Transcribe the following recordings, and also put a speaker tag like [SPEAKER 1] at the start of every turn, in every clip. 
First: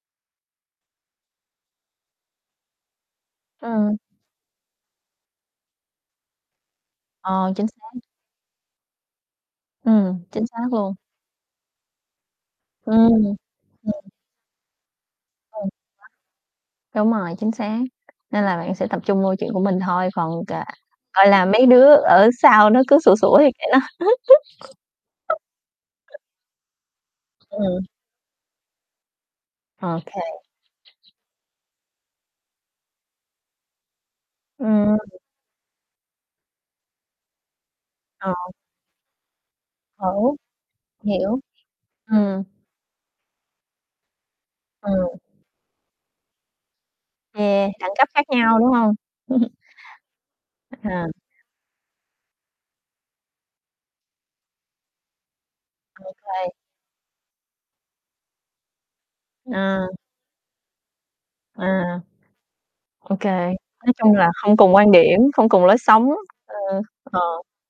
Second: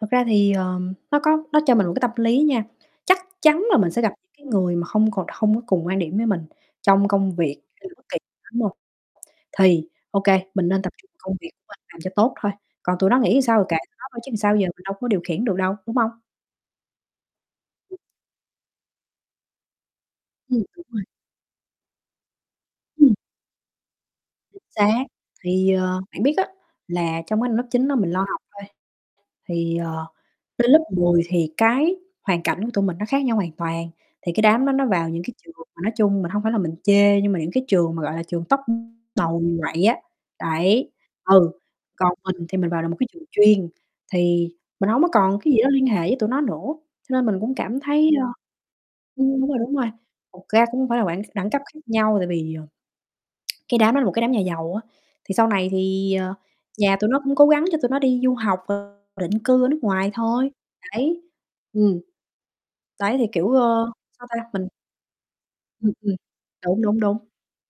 [SPEAKER 1] Thật ra thì, ờ, nó có nó cho mình một cái tâm lý nha, chắc chắn là mình
[SPEAKER 2] Ờ.
[SPEAKER 1] sẽ gặp những cái người mà hông còn hông có cùng quan điểm với mình trong công
[SPEAKER 2] Ờ,
[SPEAKER 1] việc
[SPEAKER 2] chính
[SPEAKER 1] hay là
[SPEAKER 2] xác.
[SPEAKER 1] bất kỳ, [unintelligible] thì, ô
[SPEAKER 2] Ừm,
[SPEAKER 1] kê,
[SPEAKER 2] chính
[SPEAKER 1] mình
[SPEAKER 2] xác
[SPEAKER 1] nên tập
[SPEAKER 2] luôn.
[SPEAKER 1] trung công việc của mình làm cho tốt thôi, còn tụi nó
[SPEAKER 2] Ừm.
[SPEAKER 1] nghĩ sao thì kệ tụi nó
[SPEAKER 2] [unintelligible]
[SPEAKER 1] thôi chứ sao giờ mình đâu có điều khiển được
[SPEAKER 2] Ờ, [unintelligible]
[SPEAKER 1] đâu, đúng hông?
[SPEAKER 2] đúng rồi, chính xác, nên là bạn sẽ tập trung vô chuyện của mình thôi, còn
[SPEAKER 1] Ừm,
[SPEAKER 2] cà
[SPEAKER 1] đúng rồi.
[SPEAKER 2] gọi là, mấy đứa ở sau nó cứ sủa
[SPEAKER 1] Ừm.
[SPEAKER 2] sủa thì kệ nó.
[SPEAKER 1] Chính xác thì, ờ, bạn biết á, là trong cái năm lớp
[SPEAKER 2] Ừm.
[SPEAKER 1] 9 đó mình lo học thôi, thì, ờ,
[SPEAKER 2] OK.
[SPEAKER 1] đến lớp 10 thì cái hoàn cảnh của tụi mình nó khác nhau hoàn toàn, thì cái đám đó nó
[SPEAKER 2] Ừm.
[SPEAKER 1] vào những cái trường mà nói chung mình hông phải là mình chê nhưng mà những cái trường mà, gọi là,
[SPEAKER 2] Ờ.
[SPEAKER 1] trường top, ưm, đầu quậy á,
[SPEAKER 2] [unintelligible]
[SPEAKER 1] đấy,
[SPEAKER 2] Hiểu,
[SPEAKER 1] ừ, còn
[SPEAKER 2] ừm.
[SPEAKER 1] mình thì mình vào được một cái trường chuyên thì mình
[SPEAKER 2] Ừm.
[SPEAKER 1] hổng có còn cái gì đó liên hệ với tụi nó nữa, cho nên mình cũng
[SPEAKER 2] Yeah,
[SPEAKER 1] cảm
[SPEAKER 2] đẳng cấp
[SPEAKER 1] thấy,
[SPEAKER 2] khác
[SPEAKER 1] ơ
[SPEAKER 2] nhau, đúng hông?
[SPEAKER 1] ưm, đúng rồi, đúng rồi, thực ra cũng không phải là
[SPEAKER 2] hà.
[SPEAKER 1] quản đẳng cấp khác nhau tại vì, ờ, cái đám đó là một cái đám nhà giàu á, thì sau này thì, ờ,
[SPEAKER 2] Okay.
[SPEAKER 1] nhà tụi nó cũng cố gắng cho tụi nó đi du học [unintelligible] định cư ở nước
[SPEAKER 2] Ờ.
[SPEAKER 1] ngoài thôi, đấy, ừm.
[SPEAKER 2] À,
[SPEAKER 1] Đấy, thì,
[SPEAKER 2] okay,
[SPEAKER 1] kiểu, ơ,
[SPEAKER 2] nói chung
[SPEAKER 1] sao
[SPEAKER 2] là
[SPEAKER 1] ta,
[SPEAKER 2] không
[SPEAKER 1] mình
[SPEAKER 2] cùng quan điểm, không cùng lối
[SPEAKER 1] Ừm,
[SPEAKER 2] sống,
[SPEAKER 1] ừm,
[SPEAKER 2] ơ,
[SPEAKER 1] đúng, đúng, đúng.
[SPEAKER 2] ờ,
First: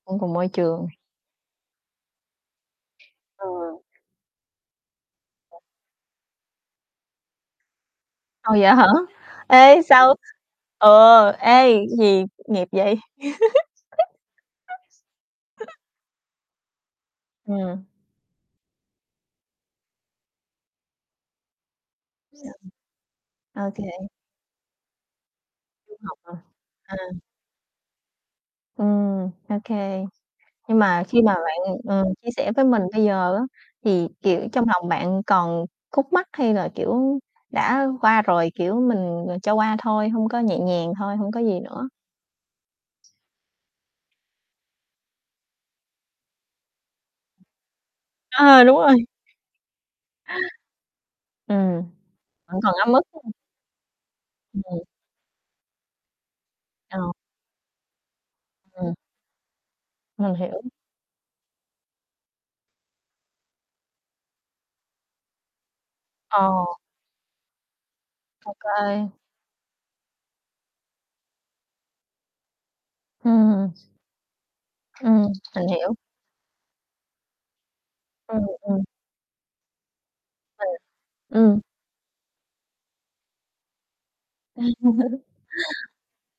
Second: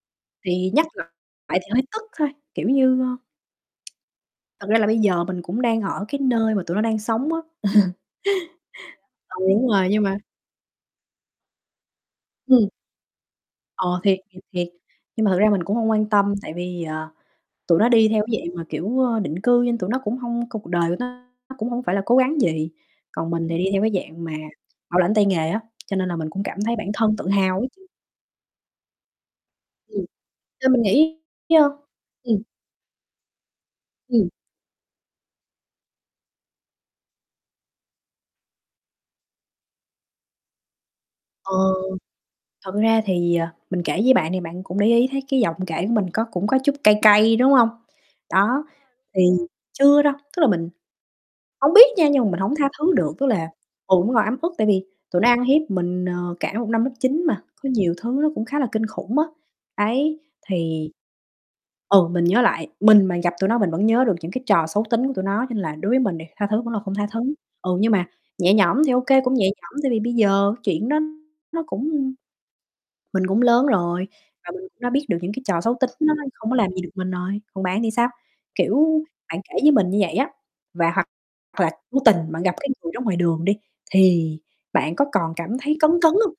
[SPEAKER 2] không cùng môi
[SPEAKER 1] Thì nhắc
[SPEAKER 2] trường.
[SPEAKER 1] lại lại thì hơi tức thôi, kiểu như, ơ
[SPEAKER 2] Ừ.
[SPEAKER 1] thật ra là bây giờ mình cũng đang ở cái nơi mà tụi nó đang sống á.
[SPEAKER 2] À, vậy hả?
[SPEAKER 1] Ừ, đúng
[SPEAKER 2] Ê,
[SPEAKER 1] rồi, nhưng
[SPEAKER 2] sao
[SPEAKER 1] mà
[SPEAKER 2] ừ, ê, gì nghiệp
[SPEAKER 1] Ừm.
[SPEAKER 2] vậy?
[SPEAKER 1] Ờ, thiệt, thiệt, thiệt. Nhưng mà thực ra mình cũng hông quan tâm tại vì, ờ, tụi
[SPEAKER 2] Ừm.
[SPEAKER 1] nó đi theo cái dạng mà, kiểu, ơ, định cư nên tụi nó cũng hông c cuộc đời tụi nó nó cũng hông phải là cố gắng gì, còn
[SPEAKER 2] [unintelligible]
[SPEAKER 1] mình thì đi theo cái
[SPEAKER 2] OK.
[SPEAKER 1] dạng mà bảo lãnh tay nghề á,
[SPEAKER 2] Du
[SPEAKER 1] cho nên là
[SPEAKER 2] học
[SPEAKER 1] mình
[SPEAKER 2] hả?
[SPEAKER 1] cũng cảm thấy bản
[SPEAKER 2] Ờ.
[SPEAKER 1] thân tự hào á chứ.
[SPEAKER 2] Ừm, ô
[SPEAKER 1] Ừm,
[SPEAKER 2] kê.
[SPEAKER 1] do
[SPEAKER 2] Nhưng
[SPEAKER 1] mình
[SPEAKER 2] mà
[SPEAKER 1] nghĩ
[SPEAKER 2] khi mà bạn,
[SPEAKER 1] [unintelligible]
[SPEAKER 2] ừm, ờ, chia
[SPEAKER 1] ừm.
[SPEAKER 2] sẻ với mình bây giờ á, thì,
[SPEAKER 1] Ừm.
[SPEAKER 2] kiểu, trong lòng bạn còn khúc mắc hay là, kiểu, đã qua rồi, kiểu, mình, ờ, cho qua thôi, hông có nhẹ nhàng thôi, hông có
[SPEAKER 1] Ờ,
[SPEAKER 2] gì nữa.
[SPEAKER 1] thực ra thì, ờ, mình kể với bạn thì bạn cũng để ý thấy cái giọng kể của mình có cũng có chút cay cay, đúng hông?
[SPEAKER 2] À!
[SPEAKER 1] Đó,
[SPEAKER 2] Đúng rồi.
[SPEAKER 1] thì chưa đâu, tức là mình hổng biết
[SPEAKER 2] Ừm,
[SPEAKER 1] nha nhưng mà mình hổng
[SPEAKER 2] vẫn
[SPEAKER 1] tha
[SPEAKER 2] còn ấm
[SPEAKER 1] thứ
[SPEAKER 2] ức,
[SPEAKER 1] được,
[SPEAKER 2] phải
[SPEAKER 1] tức
[SPEAKER 2] hông?
[SPEAKER 1] là, ừm, vẫn còn ấm ức tại
[SPEAKER 2] Ừm.
[SPEAKER 1] vì tụi nó ăn hiếp mình, ờ, cả một năm lớp
[SPEAKER 2] Ờ.
[SPEAKER 1] 9 mà, có nhiều thứ nó cũng khá là kinh
[SPEAKER 2] Ừm.
[SPEAKER 1] khủng á, đấy,
[SPEAKER 2] Mình hiểu.
[SPEAKER 1] thì ừ, mình nhớ lại, mình mà gặp tụi nó mình vẫn nhớ được những cái trò xấu tính của tụi nó cho nên là đối với mình đi, tha
[SPEAKER 2] Ờ.
[SPEAKER 1] thứ vẫn là không tha thứ, ừ, nhưng mà
[SPEAKER 2] Ô
[SPEAKER 1] nhẹ nhõm thì ô
[SPEAKER 2] kê.
[SPEAKER 1] kê, cũng nhẹ nhõm tại vì bây giờ chuyện đó nó cũng mình cũng lớn
[SPEAKER 2] Ừm.
[SPEAKER 1] rồi và mình cũng đã biết được
[SPEAKER 2] Ừm,
[SPEAKER 1] những cái trò
[SPEAKER 2] mình
[SPEAKER 1] xấu tính
[SPEAKER 2] hiểu.
[SPEAKER 1] nó nó không có làm gì được mình rồi, còn bạn thì sao?
[SPEAKER 2] Ừm, ừm.
[SPEAKER 1] Kiểu, bạn kể với mình như vậy á,
[SPEAKER 2] [unintelligible]
[SPEAKER 1] và hoặc
[SPEAKER 2] Ừm.
[SPEAKER 1] hoặc là vô tình bạn gặp cái người đó ngoài đường đi thì bạn có còn cảm thấy cấn, cấn hông?